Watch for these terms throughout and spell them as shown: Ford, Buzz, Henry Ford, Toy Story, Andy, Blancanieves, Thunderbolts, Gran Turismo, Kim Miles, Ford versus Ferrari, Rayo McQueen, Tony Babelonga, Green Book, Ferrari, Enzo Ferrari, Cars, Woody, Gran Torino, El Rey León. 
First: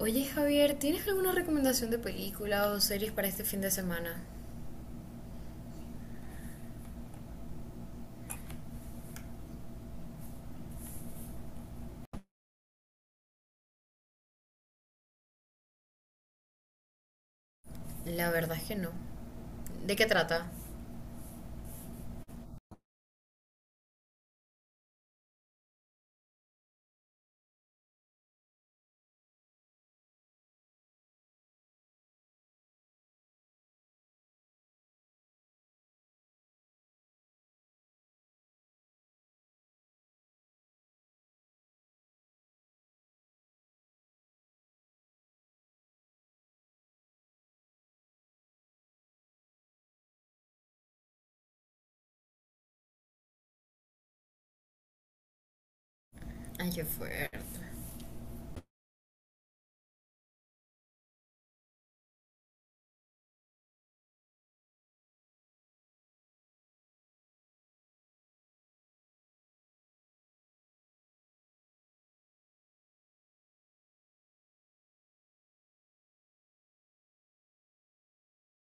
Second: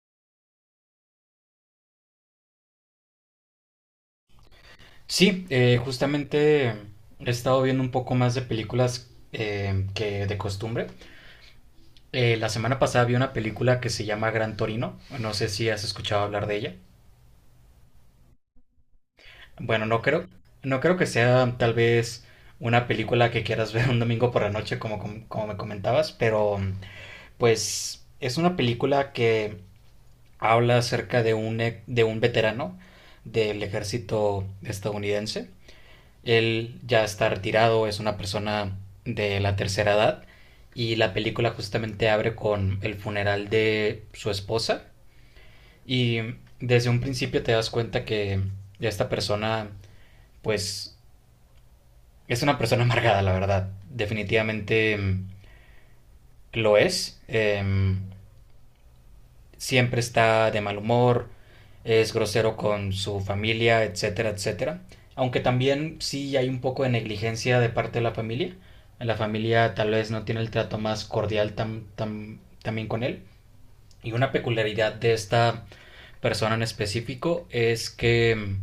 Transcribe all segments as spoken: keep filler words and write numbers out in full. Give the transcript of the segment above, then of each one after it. Oye Javier, ¿tienes alguna recomendación de película o series para este fin de semana? Sí, eh, justamente he estado viendo un poco más de películas eh, que de costumbre. Eh, la semana pasada vi una película que se llama Gran Torino. No sé si has escuchado hablar de ella. La verdad es que no. Bueno, ¿De no qué creo, trata? no creo que sea tal vez una película que quieras ver un domingo por la noche, como, como, como me comentabas, pero pues es una película que habla acerca de un, e- de un veterano del ejército estadounidense. Él ya está retirado, es una persona de la tercera edad y la película justamente abre con el funeral de su esposa y desde un principio te das cuenta que esta persona pues es una persona amargada, la verdad. Definitivamente mm, Ay, lo qué es. fuerte. Eh, siempre está de mal humor, es grosero con su familia, etcétera, etcétera. Aunque también sí hay un poco de negligencia de parte de la familia. La familia tal vez no tiene el trato más cordial tam- tam- también con él. Y una peculiaridad de esta persona en específico es que mm,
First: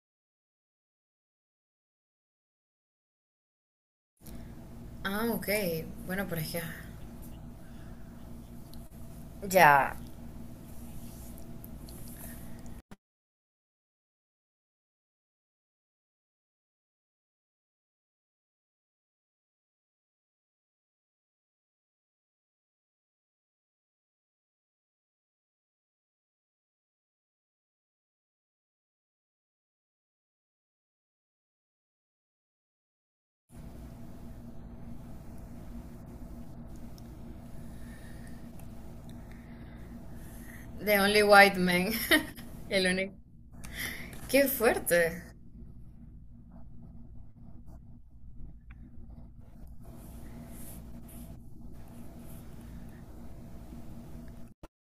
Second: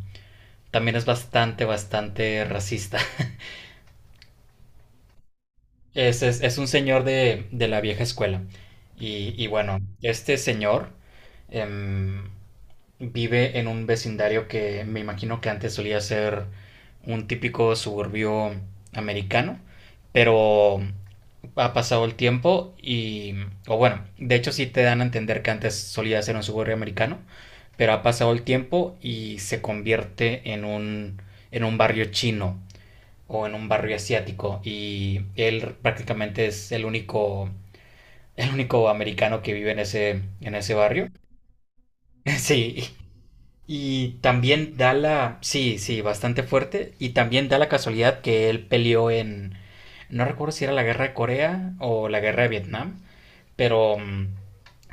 también es bastante, bastante racista. Ah, ok. Es, Bueno, pero es, es es que... un señor de, de la vieja escuela. Y, y bueno, Ya, este señor em, vive en un vecindario que me imagino que antes solía ser un típico suburbio americano, pero ha pasado el tiempo y, o bueno, de hecho sí te dan a entender que antes solía ser un suburbio americano, pero ha pasado el tiempo y se convierte en un, en un barrio chino o en un barrio asiático y él prácticamente es el único el único americano que vive en ese en ese The barrio. Only White Man. El Sí, único. y Qué también da fuerte. la... sí, sí, bastante fuerte. Y también da la casualidad que él peleó en, no recuerdo si era la guerra de Corea o la guerra de Vietnam, pero mm,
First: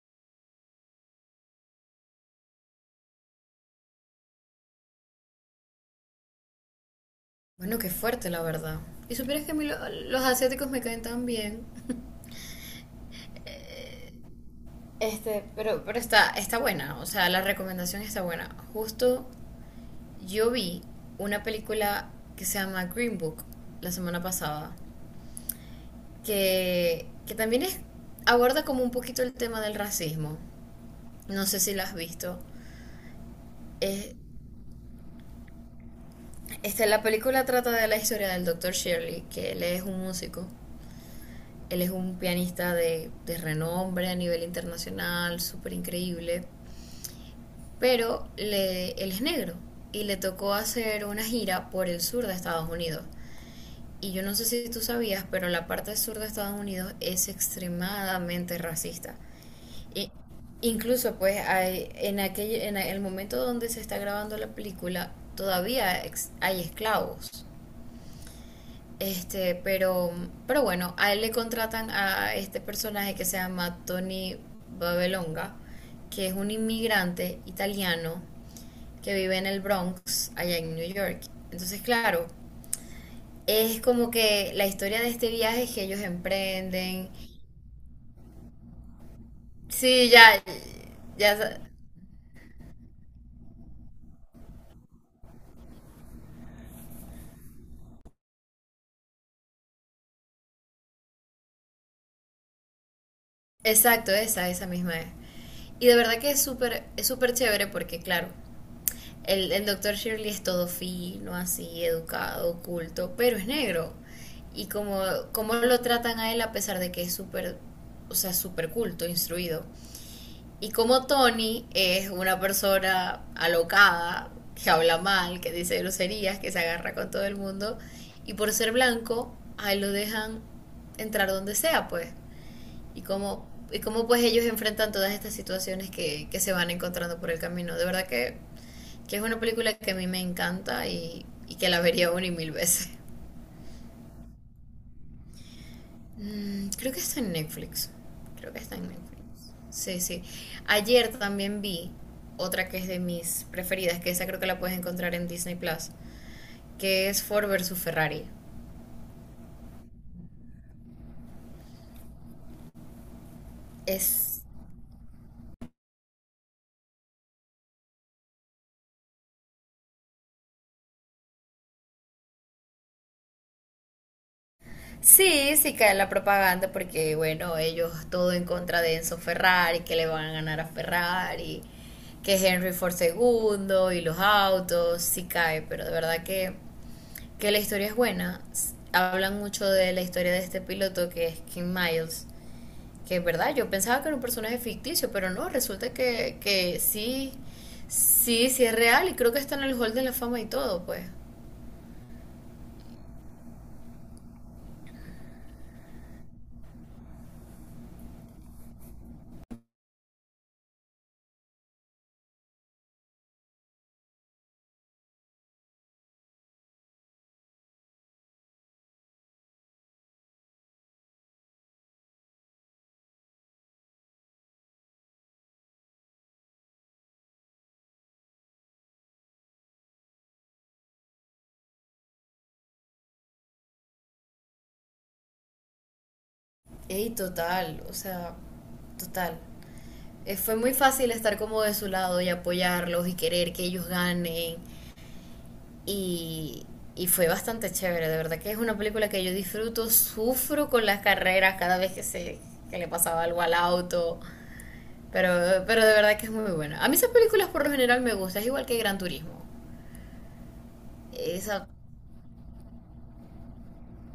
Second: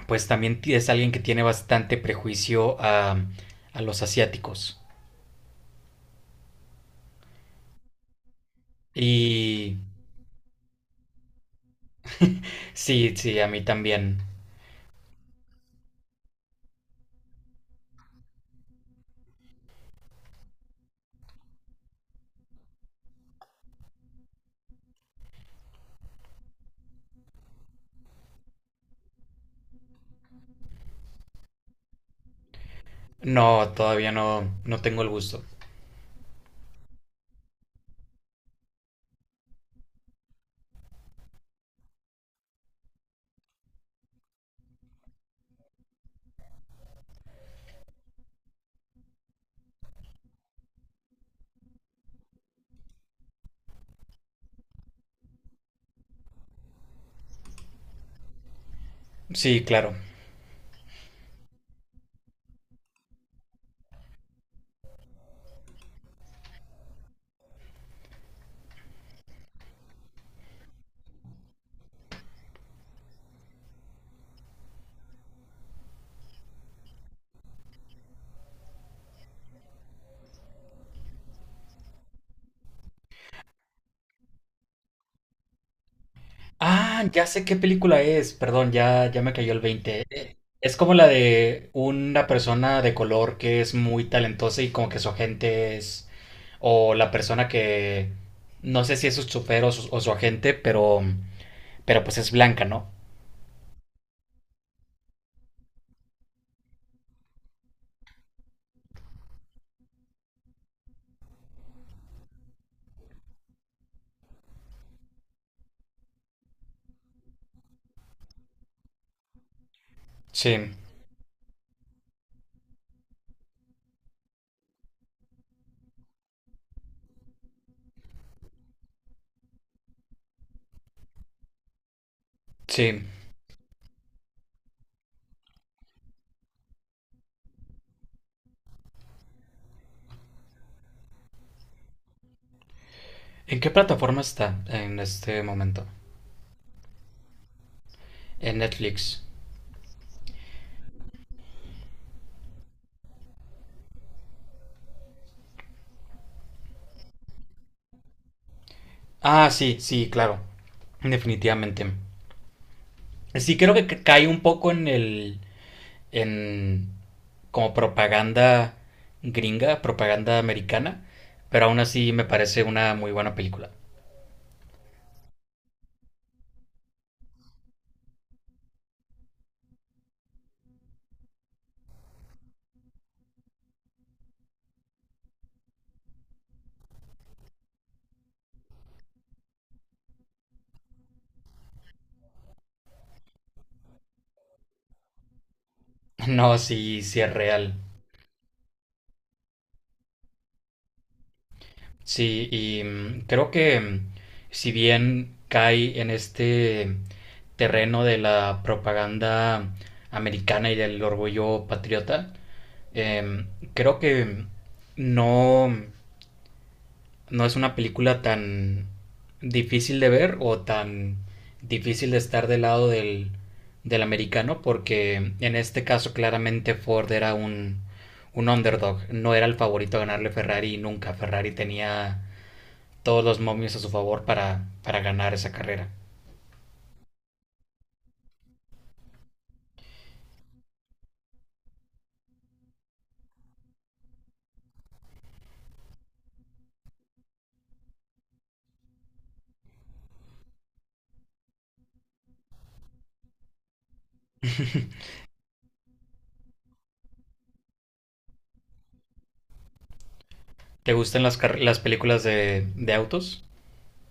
pues también es alguien que tiene bastante prejuicio a, a los asiáticos. Bueno, qué fuerte, la verdad. Y supieras que a mí Y lo- los asiáticos me caen tan bien. sí, sí, a mí también. Este, pero, pero está, está buena. O sea, la recomendación está buena. Justo yo vi una película que se llama Green Book la semana pasada. que, que también es, aborda como un poquito el tema del racismo. No sé si la has visto. No, todavía Es, no, no tengo el gusto. este, la película trata de la historia del doctor Shirley, que él es un músico. Él es un pianista de, de renombre a nivel internacional, súper increíble. Pero le, él es negro y le tocó hacer una gira por el sur de Estados Unidos. Y yo no sé si tú sabías, pero la parte sur de Estados Unidos es extremadamente racista. Sí, claro. I- incluso pues hay, en aquel, en el momento donde se está grabando la película todavía ex- hay esclavos. Este, pero, pero bueno, a él le contratan a este personaje que se llama Tony Babelonga, que es un inmigrante italiano que vive en el Bronx, allá en New York. Entonces, claro, es como que la historia de este viaje que ellos Ah, emprenden. ya sé qué película es. Perdón, ya, ya me cayó el veinte. Sí, Eh, ya, Es como la ya, de una persona de color que es muy talentosa y como que su agente es, o la persona que, no sé si es su chofer o su, o su agente, pero... Pero pues es blanca, ¿no? exacto, esa, esa misma es. Y de verdad que es súper es súper chévere porque, claro, el, el doctor Shirley es todo fino, así, educado, culto, pero es negro. Y como, como lo tratan a él a pesar de que es súper, o sea, súper culto, instruido. Y Sí, como Tony es una persona alocada, que habla mal, que dice groserías, que se agarra con todo el mundo, y por ser blanco, ahí lo dejan entrar donde sea, pues y sí. cómo, y cómo pues ellos enfrentan todas estas situaciones que, que se van encontrando por el camino. De verdad que, que es una película que a mí me encanta y, y que la vería una y mil veces. ¿En qué plataforma está en este momento? Mm, creo que está en Netflix. Creo En que está en Netflix. Netflix. Sí, sí. Ayer también vi otra que es de mis preferidas, que esa creo que la puedes encontrar en Disney Plus, que es Ford versus Ferrari. Ah, sí, sí, claro. Definitivamente. Sí, creo que ca- cae un Es poco en el... en como propaganda gringa, propaganda americana, pero aún así me parece una muy buena película. Sí, sí cae en la propaganda porque, bueno, ellos todo en contra de Enzo Ferrari, que le van a ganar a Ferrari, que Henry Ford segundo y los autos, sí cae, pero de verdad que, que la historia es buena. S- Hablan mucho de la historia de este piloto que es Kim Miles, que es verdad, yo pensaba que era un personaje ficticio, pero no, resulta que, No, que sí, sí sí, es real. sí, sí es real y creo que está en el Hall de la Fama y todo, pues. Sí, y mm, creo que mm, si bien cae en este terreno de la propaganda americana y del orgullo patriota, em, creo que no no es una película tan difícil de ver o tan difícil de estar del lado del, del americano porque en este caso claramente Ford era un, un underdog, no era el favorito a ganarle a Ferrari nunca, Ferrari tenía todos los momios a su favor para, para ganar esa carrera. Ey, total, o sea, total. Eh, fue muy fácil estar como de su lado y apoyarlos y querer que ellos ganen. Y, y fue bastante chévere, de verdad que es una película que yo disfruto, sufro con las carreras cada vez que se, que le pasaba algo al auto. Pero, pero de verdad que es muy buena. A mí esas películas por lo general me gustan, es igual que Gran Turismo. ¿Te gustan las, car- Esa, las películas de, de autos?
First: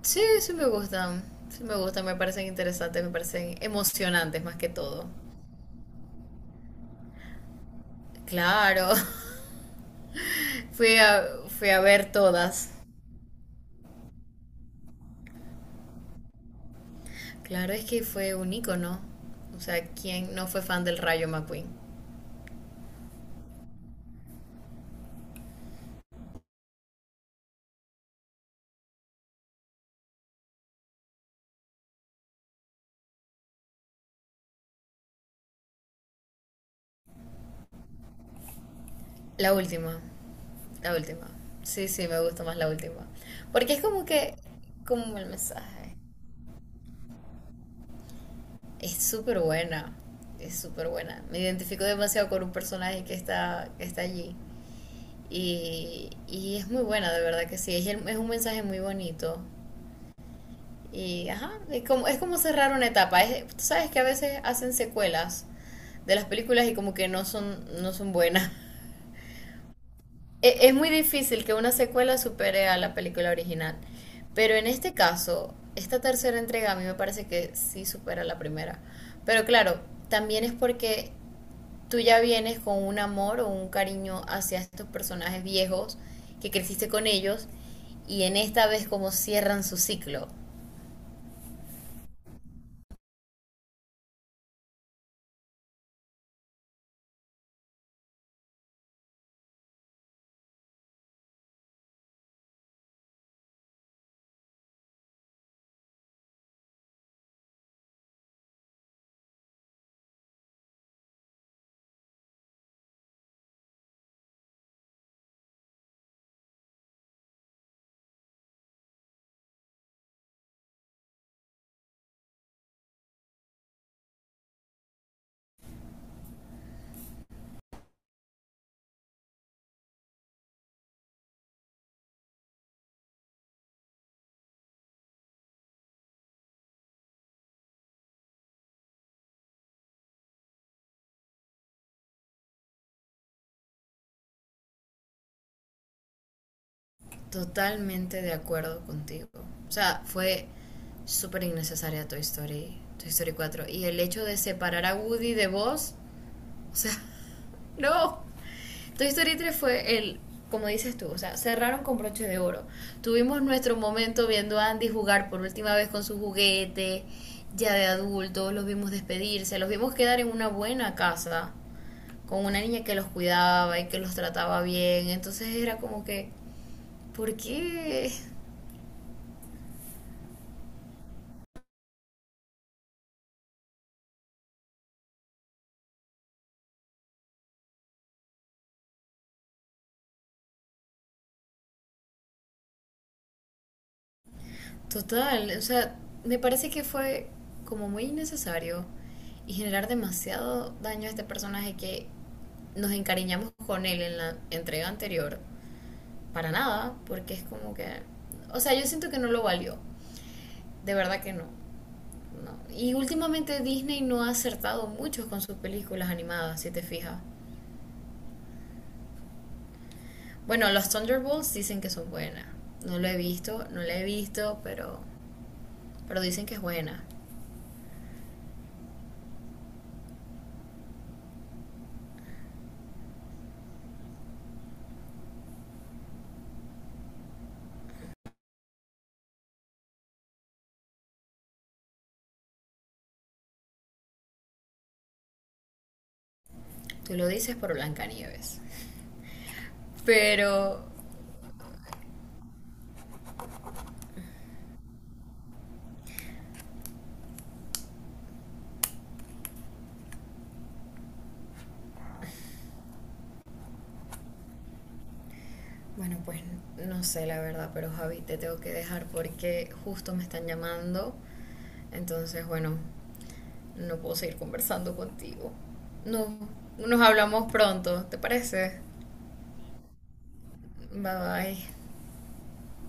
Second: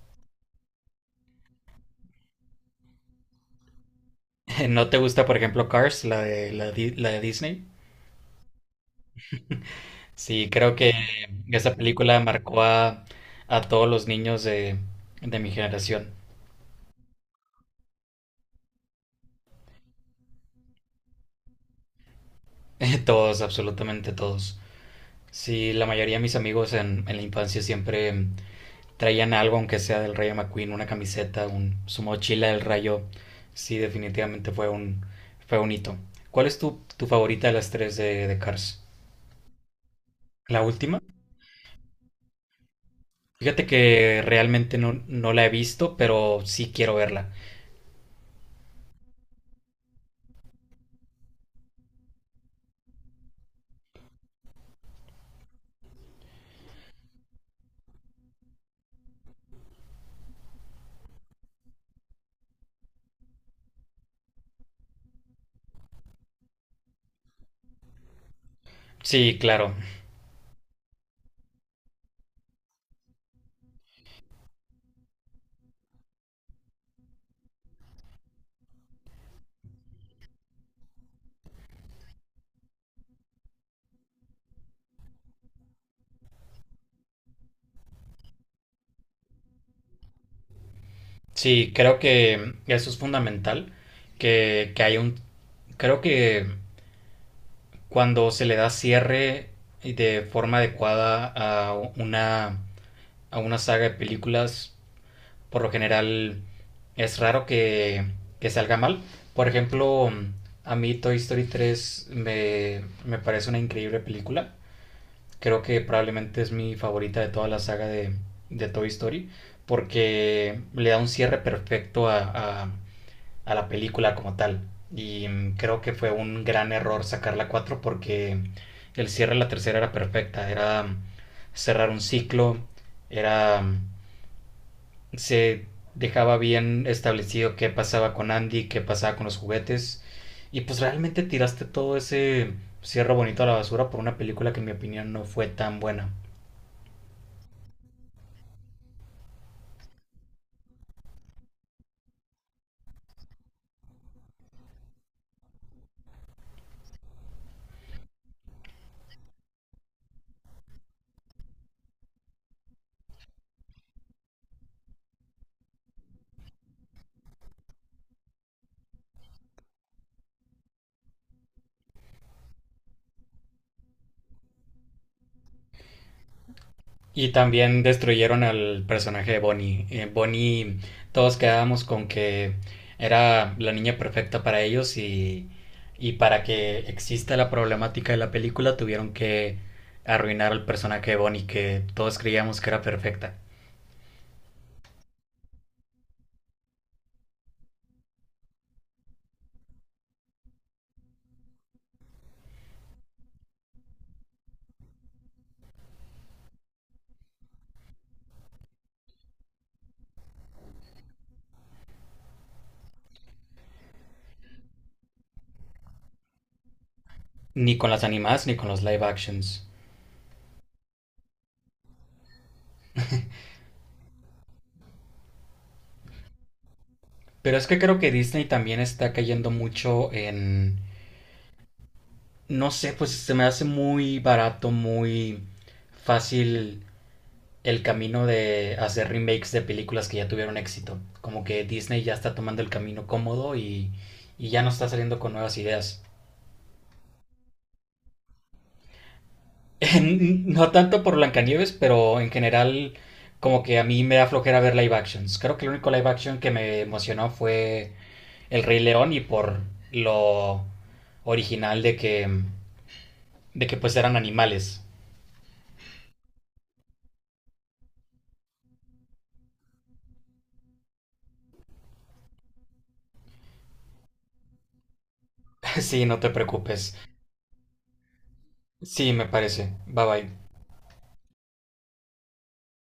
sí, sí me gustan, sí me gustan, me parecen interesantes, me parecen emocionantes más que ¿No te todo. gusta, por ejemplo, Cars, la de, la, de- la de Disney? Claro. Sí, creo que Fui a, fui esa a ver película marcó todas. a, a todos los niños de, de mi generación. Claro, es que fue un ícono. O sea, ¿quién no fue fan del Rayo McQueen? Todos, absolutamente todos. Sí, la mayoría de mis amigos en, en la infancia siempre mm, traían algo, aunque sea del Rayo McQueen, una camiseta, un, su mochila del Rayo. Sí, definitivamente fue un, fue un hito. ¿Cuál es tu, tu favorita de las tres de, de Cars? La última. ¿La La última? última. Sí, sí, me gusta más la última. Fíjate Porque es como que que, realmente no, como el no la he mensaje. visto, pero sí quiero verla. Es súper buena. Es súper buena. Me identifico demasiado con un personaje que está, que está allí. Y, y es muy buena, de verdad que sí. Es, el- es un mensaje muy bonito. Y ajá, es como, es como cerrar una etapa. Es- tú sabes que a veces hacen secuelas de las películas y como que no son, no son buenas. Sí, claro. E- Es muy difícil que una secuela supere a la película original, pero en este caso, esta tercera entrega a mí me parece que sí supera la primera. Pero claro, también es porque tú ya vienes con un amor o un cariño hacia estos personajes viejos que creciste con ellos y en esta vez como cierran su ciclo. Sí, creo que eso es fundamental. que, que hay un... Creo que cuando se le da cierre y de forma adecuada a una, a una saga de películas, por lo general es raro que, que salga mal. Por ejemplo, a mí Toy Story tres me, me parece una increíble película. Creo que probablemente es mi favorita de toda la saga de, de Toy Story, porque le da un cierre perfecto a, a a la película como tal. Y mm, creo que fue un gran error sacar la cuatro porque el cierre de la tercera era perfecta. Era mm, cerrar un ciclo, era... mm, se dejaba bien establecido qué pasaba con Andy, qué pasaba con los juguetes. Y pues realmente tiraste todo ese cierre bonito a la basura por una película que en mi opinión no fue tan buena. Totalmente de acuerdo contigo. O sea, fue súper innecesaria Toy Story, Toy Story cuatro. Y el hecho de separar a Woody de Buzz, o sea, no. Toy Story tres fue el, como dices tú, o sea, cerraron con broche de oro. Tuvimos nuestro momento viendo a Andy jugar por última vez con su juguete, ya de adultos, los vimos despedirse, los vimos quedar en una buena casa, con una niña que los cuidaba y que los trataba bien. Entonces era como que, Y ¿por también qué? destruyeron al personaje de Bonnie. Eh, Bonnie, todos quedábamos con que era la niña perfecta para ellos y, y para que exista la problemática de la película tuvieron que arruinar al personaje de Bonnie que todos creíamos que era perfecta. Total, o sea, me parece que fue como muy innecesario y generar demasiado daño a este personaje que nos encariñamos con él en la entrega anterior. Para nada, porque es como que... O sea, yo siento que no lo valió. De verdad que no. No. Y últimamente Disney no ha acertado mucho con sus películas animadas, si te fijas. Ni con las animadas ni con los live actions. Bueno, los Thunderbolts dicen que son buenas. No lo he visto, no la he visto, pero, pero dicen que es buena. Pero es que creo que Disney también está cayendo mucho en... No sé, pues se me hace muy barato, muy fácil el camino de hacer remakes de películas que ya tuvieron éxito. Como que Disney ya está tomando el camino cómodo y, y ya no está saliendo con nuevas ideas. Tú lo dices por Blancanieves. No Pero, tanto por Blancanieves, pero en general como que a mí me da flojera ver live actions. Creo que el único live action que me emocionó fue El Rey León y por lo original de que de que pues eran animales. bueno, pues no sé la verdad, pero Javi, te tengo que dejar porque justo me están llamando. Entonces, bueno, no puedo seguir conversando contigo. Sí, no te No, preocupes. nos hablamos pronto, ¿te parece? Sí, me parece. Bye bye. Bye bye.